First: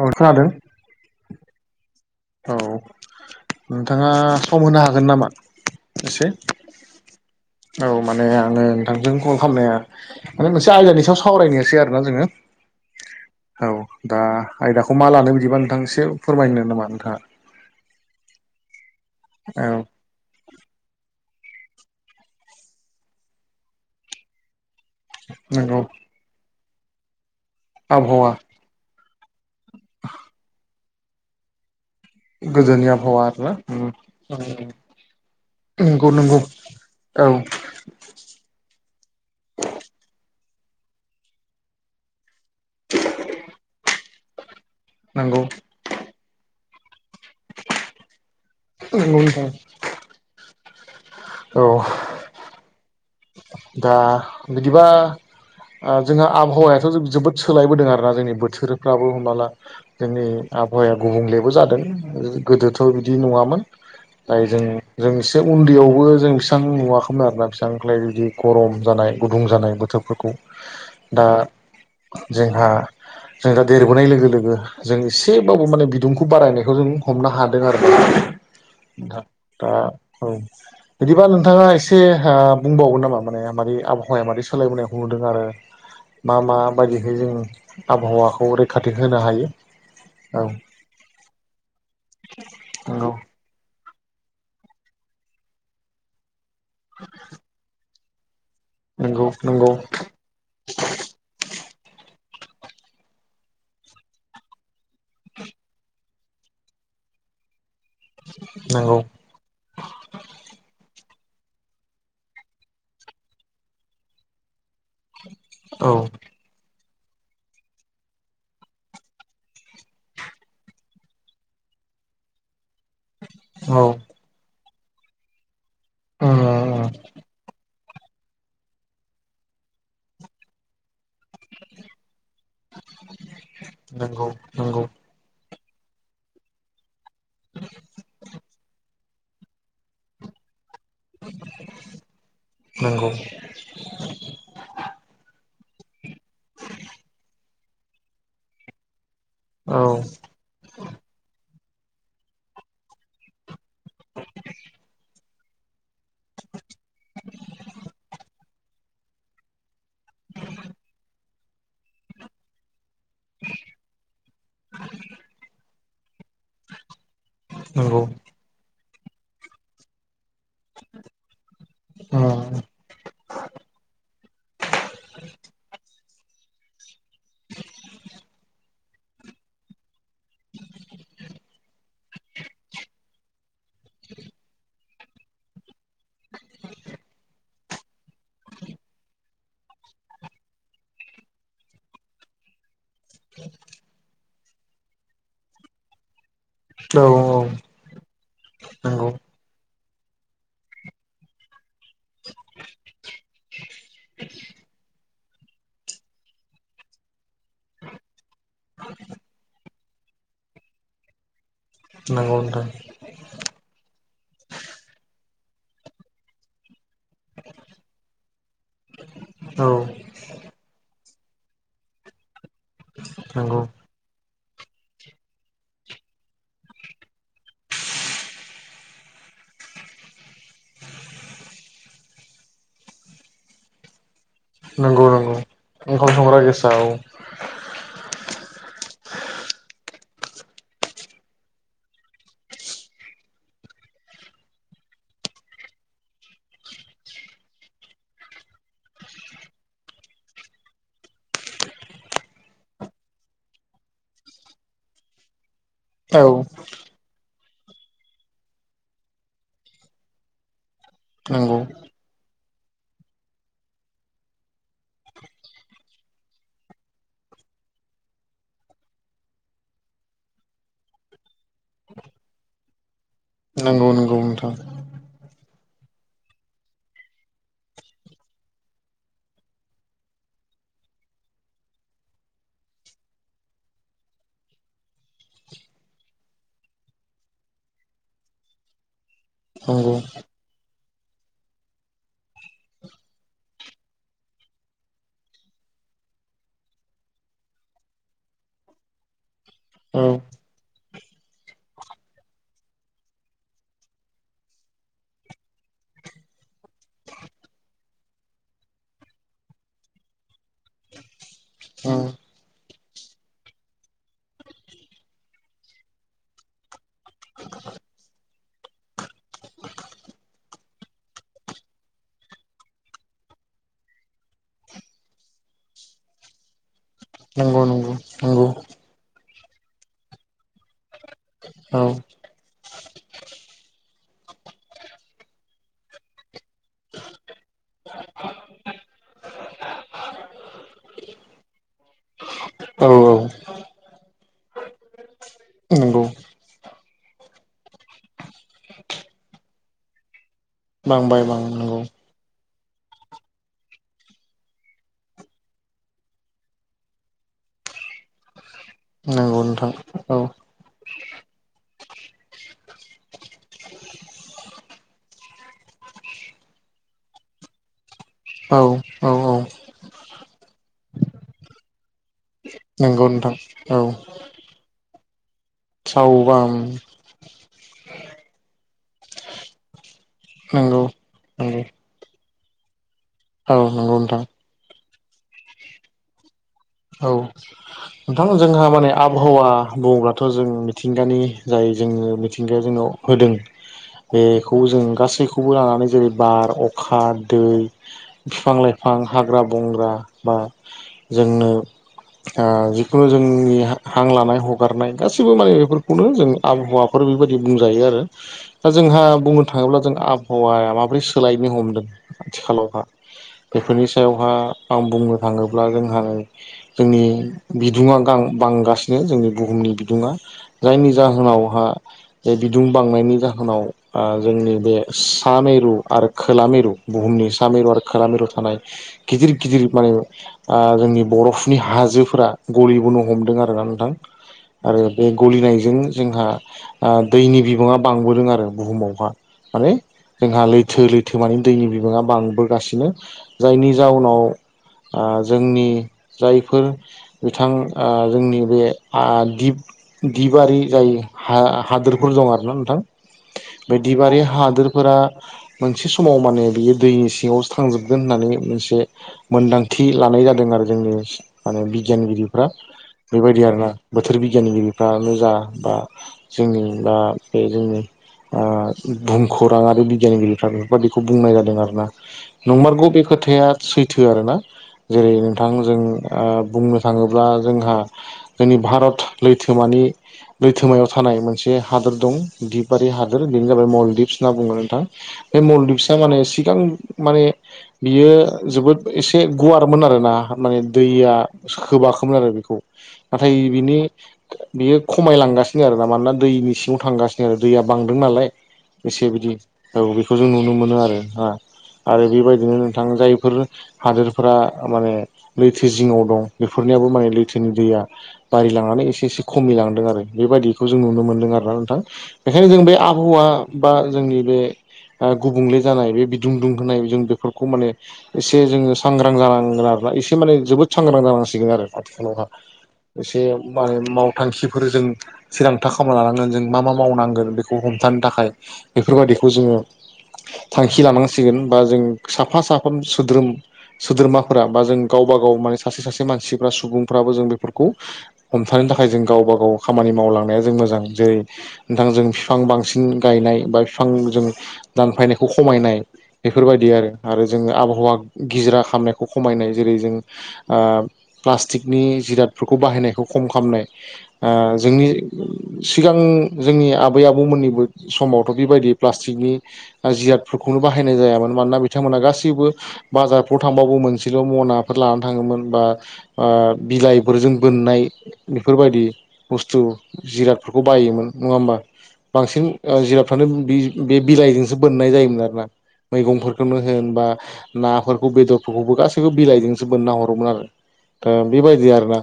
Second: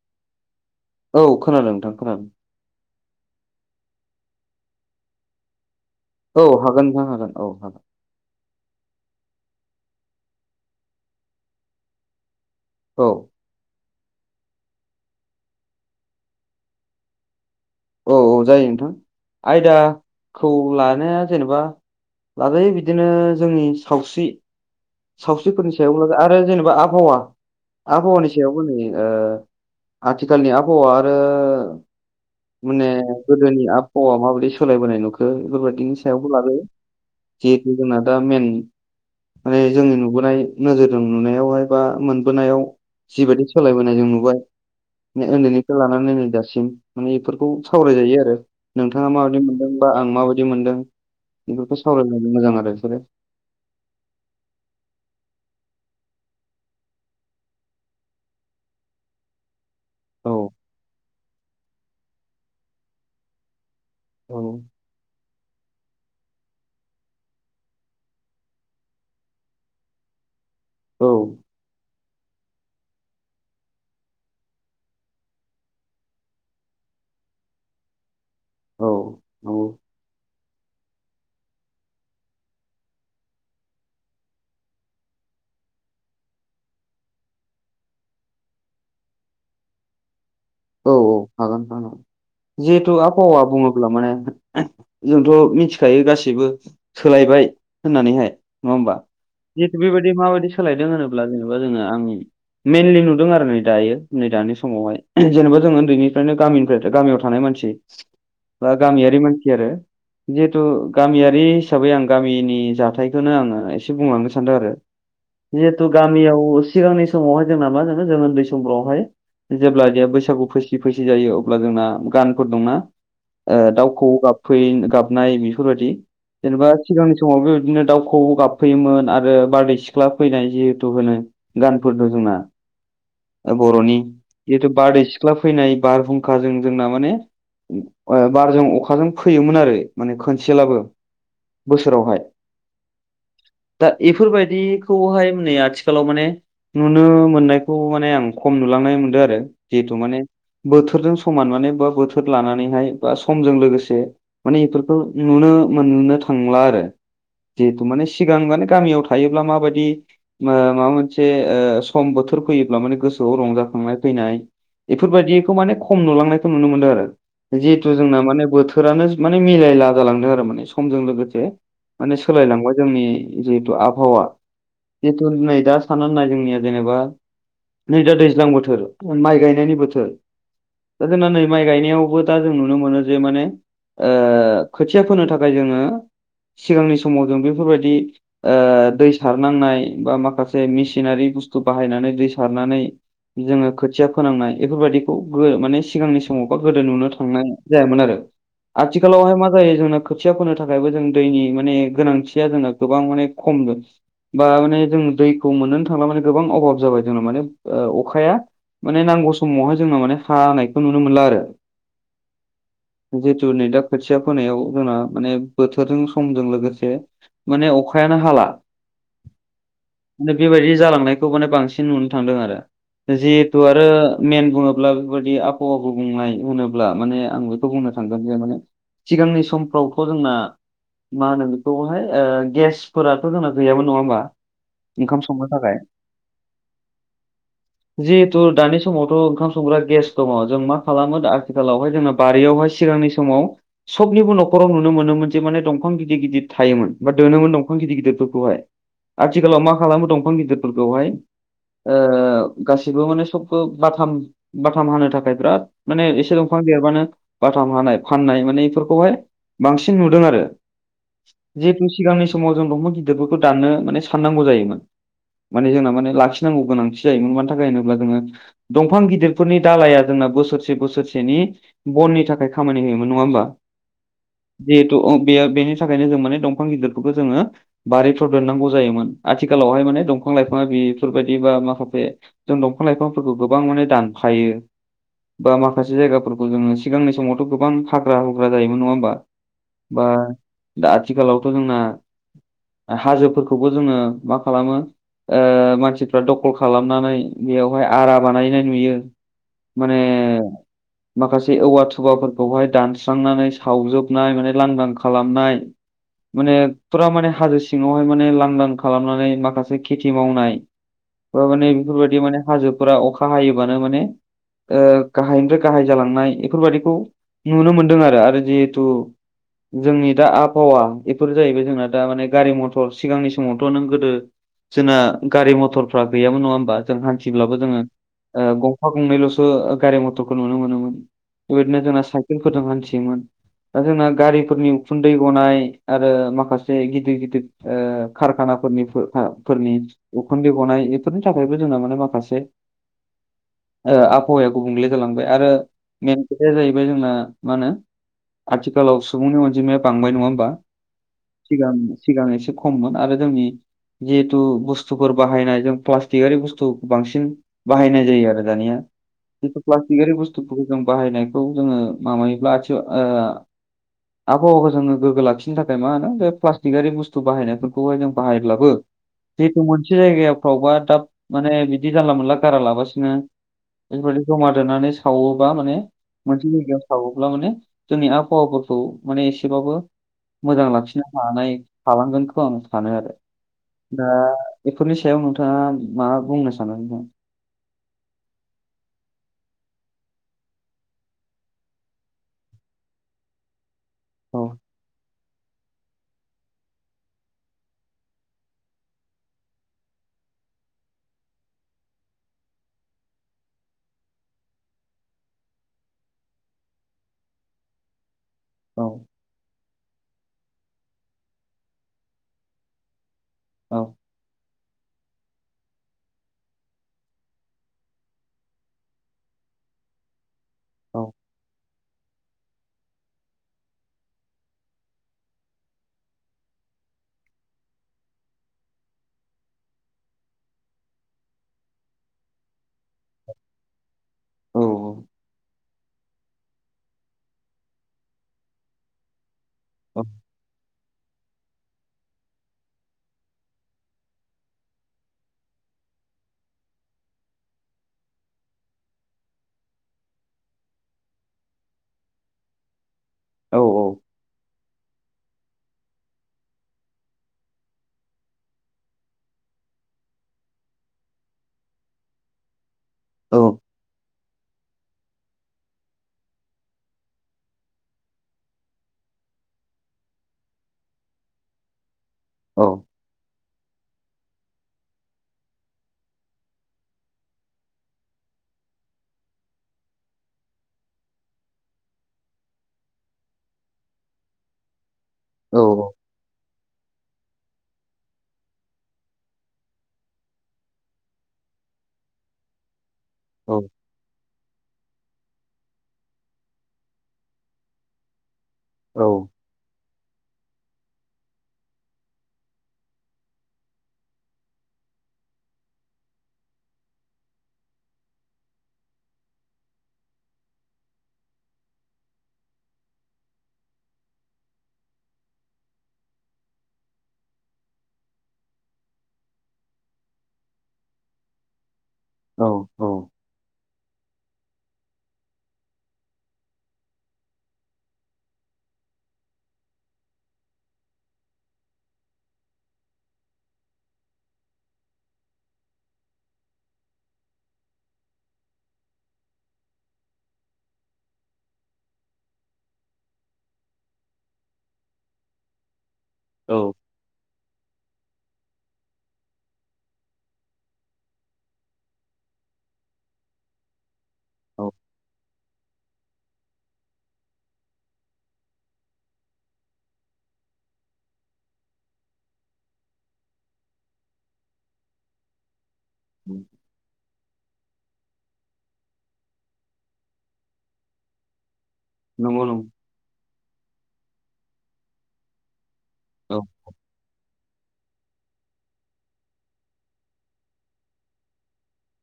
औ खोनादों औ खोनांदों नोंथां खोनादों औ नोंथाङा सम होनो हागोन नामा? एसे औ हागोन नोंथां हागोन औ हागोन माने आं नोंथांजों कल खालामनाया माने मोनसे सायाव सावरायनोसै आरो ना जोङो औ औ दा आयदाखौ मा लानो बिदिबा नोंथां एसे फोरमायनो नामा नोंथाङा औ औ जायो नोंथां औ आयदा खौ लानाया जेनेबा लाजायो बिदिनो जोंनि सावस्रि सावस्रिफोरनि नंगौ सायाव ला आरो जेनेबा आबहावा आबहावानि आबहावा सायावबो नै ओ आथिखालनि आबहावाआ आरो गोदोनि माने आबहावा आरोना गोदोनि उम आबहावा माबायदि सोलायबोनाय नुखो बेफोरबायाददिनि नंगौ सायावबो नंगौ लाजायो औ जेक जोंना दा मेन माने जोंनि नुबोनाय नोजोरजों नुनायावहाय बा मोनबोनायाव जिबायदि सोलायबोनाय जों नुबाय नंगौ शउन्दैनिफ्राय लानानै नै दासिम माने बेफोरखौ सावरायजायो आरो नंगौ नोंथाङा माबायदि नोंथां मोनदों बा आं माबायदि मोनदों औ बेफोरखौ सावरायायनाय मोजां आरो बिसोरो दा बिदिबा जोंहा आबहावायाथ' जोबोद सोलायबोदों आरोना जोंनि बोथोरफ्राबो हमनाला जोंनि औ आबहावाया गुबुंलेबो जादों गोदोथ' बिदि नङामोन औ ओमफ्राय जों जों एसे उन्दैयावबो जों बेसिबां नुवा खालामो आरोना बेसिबांफ्रायाय जुदि गरम जानाय गुदुं जानाय बोथोरफोरखौ औ दा जोंहा जों दा देरबोनाय लोगो लोगो जों एसेबाबो माने बिदुंखौ बारायनायखौ जों हमनो हादों आरो नोंथां नंगौ दा बिदिबा नोंथाङा एसे ओ बुंबावगोन नामा? माने मारै आबहावाया मादै सोलायबोनायखौ नुदों आरो मा मा बायदिहै जों आबहावाखौ रैखाथि होनो हायो औ औ औ हागोन हागोन जिहेथु आबहावा बुङो अब्ला माने जोंथ नोनथिखायो गासिबो सोलायबाय होननानैहाय नङा होमबा नंगौ नंगौ जिथ बेबायदि माबायदि सोलायदों होनोब्ला जेनेबा जोङो आंनि मइेनलि नुदों आरो नै दायो नै दानि समावहाय जेनेबा जों उन्दैनिफ्रायनो गामिनिफ्राय गामियाव थानाय मानसि बा नंगौ नंगौ गामियारि मानसि आरो। जिहेथु गामियारि हिसाबै आं गामिनि जाथायखौनो आङो एसे बुंलांनो सानदों आरो। जिहेतु औ गामियाव सिगांनि समावहाय जोंना मा जानो जों उन्दै समफ्रावहाय जेब्ला बैसागु फैसि फैसि जायो अब्ला जोंना गानफोर दंना ओ औ दाउ खोवौ गाब फै गाबनाय बेफोरबायदि उम जेनेबा उम सिगांनि समाव बेबायदिनो दाउखौ गाब फैयोमोन आरो बारदै सिख्ला फैनाय जिहेथु होनो। गानफोर दं जोंना बर'नि नंगौ जिथु नंगौ सिख्ला फैनाय बारहुंखाजों जोंना माने बारजों अखा जों फैयोमोन आरो माने खनसेलाबो बोसोरावहाय। नंगौ दा बेफोरबायदिखौहाय नै आथिखालाव माने नुनो मोननायखौ माने आं खम नुलांनाय मोनदों आरो औ जिहेतु माने बोथोरजों समान माने बा बोथोर लानानैहाय बा समजों लोगोसे माने बेफोरखौ नुनो मोननो थांला आरो जिहेथु माने सिगां माने गामियाव था योब्ला माबायदि माबा मोनसे ओ सम बोथोर फैयोब्ला माने गोसोआव रंजाखांनाय फैनाय बेफोरबायदिखौ माने खम नुलांनाय नुनो मोनदों आरो जिहेथु नंगौ जोंना माने बोथो रानो माने मिलायला जालांदों आरो समजों लोगोसे माने उम जोंनि जितु आबहावा जिथु नै दा सान नाय जोंनिया जेनेबा नै दा दैज्लां बोथोर माइ गायनायनि बोथोर दा जोंना नै माइ गायनायावबो दा जों नुनो मोनो जे माने ओ खोथिया फोनो थाखाय जोङो सिगांनि समाव जों बेफोरबायदि ओ दै सारनांनाय बा माखासे मेसिनारि बुस्थु बाहायनानै दै सारनानै जोङो खोथिया फोनांनाय बेफोरबायदिखौ माने सिगांनि सम समावबा गोदो औ नुनो थांनाय जायामोन आरो नंगौ आथिखालावहाय मा जायो जोंना खोथिया फोनो थाखायबो जों दैनि माने गोनांथिया जोंना गोबां माने खम बो बा माने जों दै मोनो थांला माने गोबां अभाब जाबाय जोंना माने अखाया माने नांगौ समावहाय जोंना माने हानायखौ नुनो मोनला आरो। नंगौ नोंथां। जिहेतु नै दा खोथिया फोनायाव जोंना माने बोथोरजों समजों लोगोसे माने अखायानो हाला। औ माने बेबायदि जालांनायखौ माने बांसिन नुनो थांदों आरो जि नंगौ ओ आरो मेन बुङोब्ला बेबायदि आबहावा गुबुंनाय होनोब्ला माने आं बेखौ बुंनो थांगोन जे माने सिगांनि समफ्रावथ' जोंना मा होनो बेखौहाय ओ गेसफोराथ' जोंना गैयाबो नङा होमबा? नंगौ - ओंखाम नंगौ संनो थाखाय ओंखाम संग्रा गेसआव जि खिन्थु दानि समावथ' ओंखाम संग्रा गेस दङ जों मा खालामो आथिखालावहाय जोंना बारियावहाय सिगांनि समाव सबनिबो न'खराव नुनो मोनोमोन जे माने दंफां गिदिर - गिदिर थायोमोन बा दोनोमोन दंफां गिदिर गिदिरफोरखौहाय। आथिखालाव मा खालामो दंफां गिदिरफोरखौहाय ओ गासिबो माने सबखौ बाथाम बाथाम हानो थाखाय बिराद माने औ एसे दंफां देरबानो बाथाम हानाय फाननाय माने बेफोरखौहाय बांसिन नुदों आरो। नंगौ जिहेतु सिगांनि समाव जों दंफां गिदिरफोरखौ दाननो माने साननांगौ जायोमोन। माने जोंना माने लाखिनांगौ गोनांथि जायोमोन मानि थाखाय होनोब्ला जोङो दंफां गिदिरफोरनि दालाया जोंना बोसोरसे बोसोरसेनि बननि थाखाय खामानि होयोमोन नङा होमबा। नंगौ नंगौ नोंथां। जिहेतु बे बेनि थाखायनो जों माने दंफां गिदिरफोरखौ जोङो। बारिफ्राव देननांगौ जायोमोन आथिखालावहाय माने दंफां लाइफाङा बेफोरबायाददि बा माखासे जों दंफां लाइफांफोरखौ गोबां माने दानफायो। बा जायगाफोरखौ जोङो सिगांनि समावथ' गोबां हाग्रा जायोमोन नङा होमबा। नंगौ बा दा आथिखालावथ' जोंना। हाजोफोरखौबो जोङो मा खालामो ओ मानसिफ्रा दखल खालामनानै बेयाव बेहाय आरा बानायनाय नुयो माने औ माखासे औवा थुबाफोरखौहाय दानस्रांनानै सावजोबनाय माने लांदां खालामनाय माने फुरा माने हाजो सिङावहाय माने लांदां खालामनानै माखासे खेथि मावनाय बा माने उम बेफोरबायदि माने हाजोफोरा अखा हायोबानो माने ओ गाहायनिफ्राय गाहाय जालांनाय बेफोरबायाददिखौ नुनो मोनदों आरो आरो जिहेथु जोंनि दा आबहावा बेफोर जाहैबाय जोंना दा माने गारि मथर सिगांनि समावथ' नों गोदो जोंना गारि मथरफ्रा गैयामोन नङा होमबा जों हानथि फब्लाबो नंगौ जोङो नंगौ ओ नंगौ गंफा गंनैल'सो गारि मथरखौ नुनो मोनोमोन। औ बेबायदिनो जोंना साइकेलफोरजों हान्थियोमोन। दा जोंना गारिफोरनि उखुन्दै गनाय आरो माखासे गिदिर गिदिर ओ खारखानाफोरनि फोरनि उखुन्दै गनाय इफोरनि थाखायबो जोंना माने मा खासे औ औ ओ आबहावाया गुबुंले जालांबाय आरो नंगौ मेन जोंना मा होनो आथिखालाव सुबुंनि अनजिमाया बांबाय नङा होमबा। बांबाय बां सिगां नंगौ। सिगां एसे खममोन आरो जोंनि जिहेथु बुस्थुफोर बाहायनाय जों प्लास्टि आरि बुस्थु बांसिन बाहायनाय जायो आरो दानिया। नंगौ जिथु नोंथां प्लास्टिकारि औ बुस्थुफोरखौ जों बाहायनायखौ जोङो माबायोब्ला आथि ओ [unintelligible] आबहावाखौ जोङो गोग्गो लाखिनो थाखाय मा होनो बे प्लास्टिक आरि बुस्थु बाहायनायफोरखौहाय जों औ बाहायब्लाबो औ औ जिथ' मोनसे जायगाफ्रावबा दाब माने बिदि जानला मोनला गारा नंगौ लाबासिनो नोंथां औ इफोरबायदि जमा दोननानै सावोबा माने मोनसे सावबाम जायगायाव सावोब्ला माने जोंनि आबहावाफोरखौ माने एसेबाबो मोजां नंगौ लाखिनो हानाय नंगौ हालांगोनखौ आं सानो आरो। औ नंगौ दा नोंथां बेफोरनि सायाव नोंथाङा माबा बुंनो सानो नोंथा [unintelligible] नोंथां जोंहा माने आबहावा बुङोब्लाथ' जों मिथिंगानि जाय जोंनि मिथिंगाया जोंनाव होदों औ बेखौ जों गासैखौ खौबो लानानै जेरै बार, अखा, दै बिफां लाइफां हाग्रा बंग्रा बा जोंनो ओ खौनो जोंनि हां लानाय हगारनाय गासिबो माने बेफोरखौनो जों आबहावाफोर बेबायदि बुंजायो आरो। दा औ जोंहा बुंनो थाङोब्ला जों आबहावाया माबोरै सोलायनो हमदों आथिखालावहा औ बेफोरनि सायावहा आं बुंनो थाङोब्ला जोंहा जोंनि बिदुङा गां बांगासिनो जोंनि बुहुमनि बिदुङा जायनि औ जाहोनावहा जे बिदुं बांनायनि जाहोनाव आ जोंनि बे सा मिरु आरो खोला मिरु बुहुमनि सा मिरु आरो खोला मिरु थानाय गिदिर गिदिर माने आ बरफ नि हाजोफोरा गलिबोनो हमदों आरोना नोंथां औ आरो बे गलिनायजों जोंहा आ दैनि बिबाङा बांबोदों आरो बुहुमावहा माने औ जोंहा लैथो लैथो मानि दैनि बिबाङा बांबोगासिनो जायनि जाउनाव आ जोंनि जायफोर बिथां ओ जोंनि बे आ दिप दिबारि जायै हा हादोरफोर दं आरो ना नोंथां। औ बे दिप आरि हादोरफोरा मोनसे समाव माने बियो दैनि सिङावसो थांजोबगोन होननानै मोनसे मोनदांथि लानाय जादों आरो जोंनि माने बिदियानगिरिफ्रा बेबायदि आरो ना। बोथोर बिगियानगिरिफ्रानो जा बा जोंनि बा बे जोंनि आ भुम खौरांआरि बिगियानगिरिफ्रा बेफोरबायदिखौ बुंनाय जादों आरो ना। औ नंमारगौ बे खोथाया सैथो आरो ना जेरै' नोंथां जों ओ बुंनो थाङोब्ला जोंहा जोंनि भारत लैथोमानि लैथोमायाव थानाय मोनसे हादोर दं दिपारि हादोर बेनो जाबाय मलदिप्स होनना बुङो नोंथां। बे मलदिप्सा माने सिगां माने बियो जोबोद एसे गुवारमोन आरो ना माने दैया साखो बाखोममोन आरो बेखौ नाथाय औ बिनि बेयो खमायलांगासिनो आरो ना मानोना दैनि सिङाव थांगासिनो आरो दैया बांदों नालाय एसे बिदि औ बेखौ जों नुनो मोनो आरो ना। आरो बेबायदिनो नोंथां जायफोर हादोरफोरा माने लैथो जिङाव दं बेफोरनियाबो माने लैथोनि दैया बारि लांनानै एसे एसे खमै लांदों आरो बेबायदिखौ जों नुनो मोन्दों आरो ना नोंथां। बेखायनो जों बे आबहावा बा जोंनि बे ओ गुबुंले जानाय बे बिदुं दुंगुनाय जों बेफोरखौ माने एसे जोङो सांग्रां जानांगोन आरोना एसे माने जोबोद सांग्रां जानांसिगोन आरो आथिखालावहा औ। एसे मा मावथांखिफोर जों थिरांथा खामना लानांगोन जों मा मा मावनांगोन बेखौ हमथानो थाखाय बेफोरबायाददिखौ जोङो थांखि लानांसिगोन बा जों साफा साफा सोद्रोम सोद्रोमा फोरा बा जों गावबा गाव माने सासे सासे मानसिफ्रा सुबुंफ्राबो जों बेफोरखौ हमथानो थाखाय जों गावबा गाव खामानि मावलांनाया जों मोजां जेरै ओथां जों फिफां बांसिन गायनाय बा फिफां जों दानफायनायखौ खमायनाय औ बेफोरबायदि आरो आरो जोङो आबहावा गिजिरा खामनायखौ खमायनाय जेरै' जों ओ प्लास्टिकनि जिरादफोरखौ बाहायनायखौ खम खालामनाय ओ औ जोंनि सिगां जोंनि आबै आबौमोननिबो समावथ' बेबायदि प्लास्टिकनि बाजियादफोरखौनो बाहायनाय जायामोन मानोना बिथांमोना गासैबो बाजारफ्राव थांबो मोनसेल' मनाफोर ला थाङोमोन बा ओ बिलाइफोरजों बोननाय बेफोरबायदि बुस्थु जिरादफोरखौ बायोमोन नङा होमबा। नंगौ बांसिन नंगौ ओ जिरादफ्रानो बे बे बिलाइजोंसो बोननाय जायोमोन आरो ना। औ मैगंफोरखौनो होन बा नाफोरखौ बेदरफोरखौबो गासैबो बिलाइजोंसो बोनना हरोमोन आरो। थ बेबायदि आरो ना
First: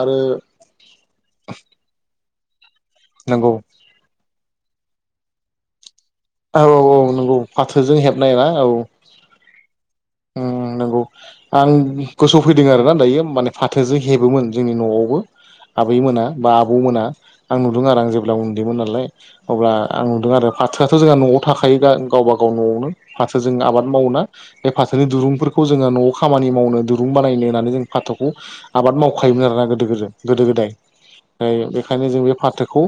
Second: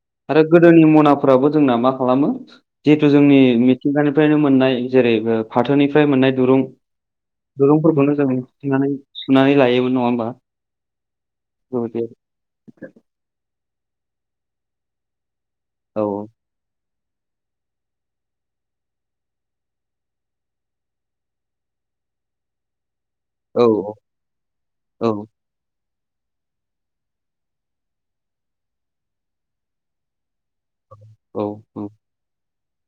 आरो गोदोनि मनाफोराबो जोंना मा खालामो जिहेथु जोंनि नंगौ मि थिगानिफ्रायनो मोननाय जेरै' बो फाथोनिफ्राय मोननाय दुरुं औ औ नंगौ फाथोजों दुरुंफोरखौनो जों हेबनाय बा औ सुनानै सुनानै लायोमोन नङा होमबा? उम नंगौ। आं बेबायदि। गोसोआव फैदों आरो ना दायो माने फाथोजों हेबोमोन जोंनि न'आवबो आबै औ मोना बा आबौ मोना आं नुदों आरो आं जेब्ला उन्दैमोन नालाय अब्ला आं नुदों आरो फाथो थ' जोंहा न'आव थाखायो गावबा गाव न'आवनो फारसे जों औ मावोना फारसेनि औ दुरुंफोरखौ खौ जोङो न'आव खामानि मावनो दुरुं बानायनो होननानै जों फाथोखौ। आबाद मावखायोमोन आरोना गोदो गोदो गोदो गोदाय। औ औ बेखायनो जों बे फाथोखौ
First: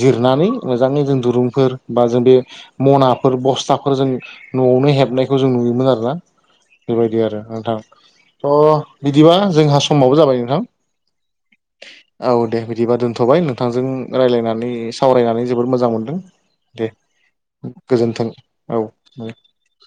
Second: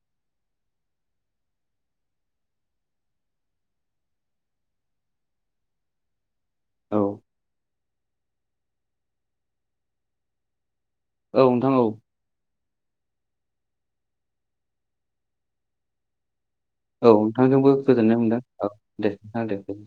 जिरनानै मोजाङै जों दुरुंफोर बा जों बे मनाफोर बस्थाफोर जों न'आवनो हेबनायखौ जों नुयोमोन आरोना। औ बेबायदि आरो नोंथां थ' बिदिबा जोंहा समावबो जाबाय नोंथां। औ नोंथां औ। औ दे बिदिबा दोनथ'बाय नोंथांजों रायज्लायनानै सावरायनानै जोबोद मोजां मोनदों। दे औ नोंथांजोंबो गोजोननाय गोजोन्थों मोनदों औ दे नोंथाङा दे।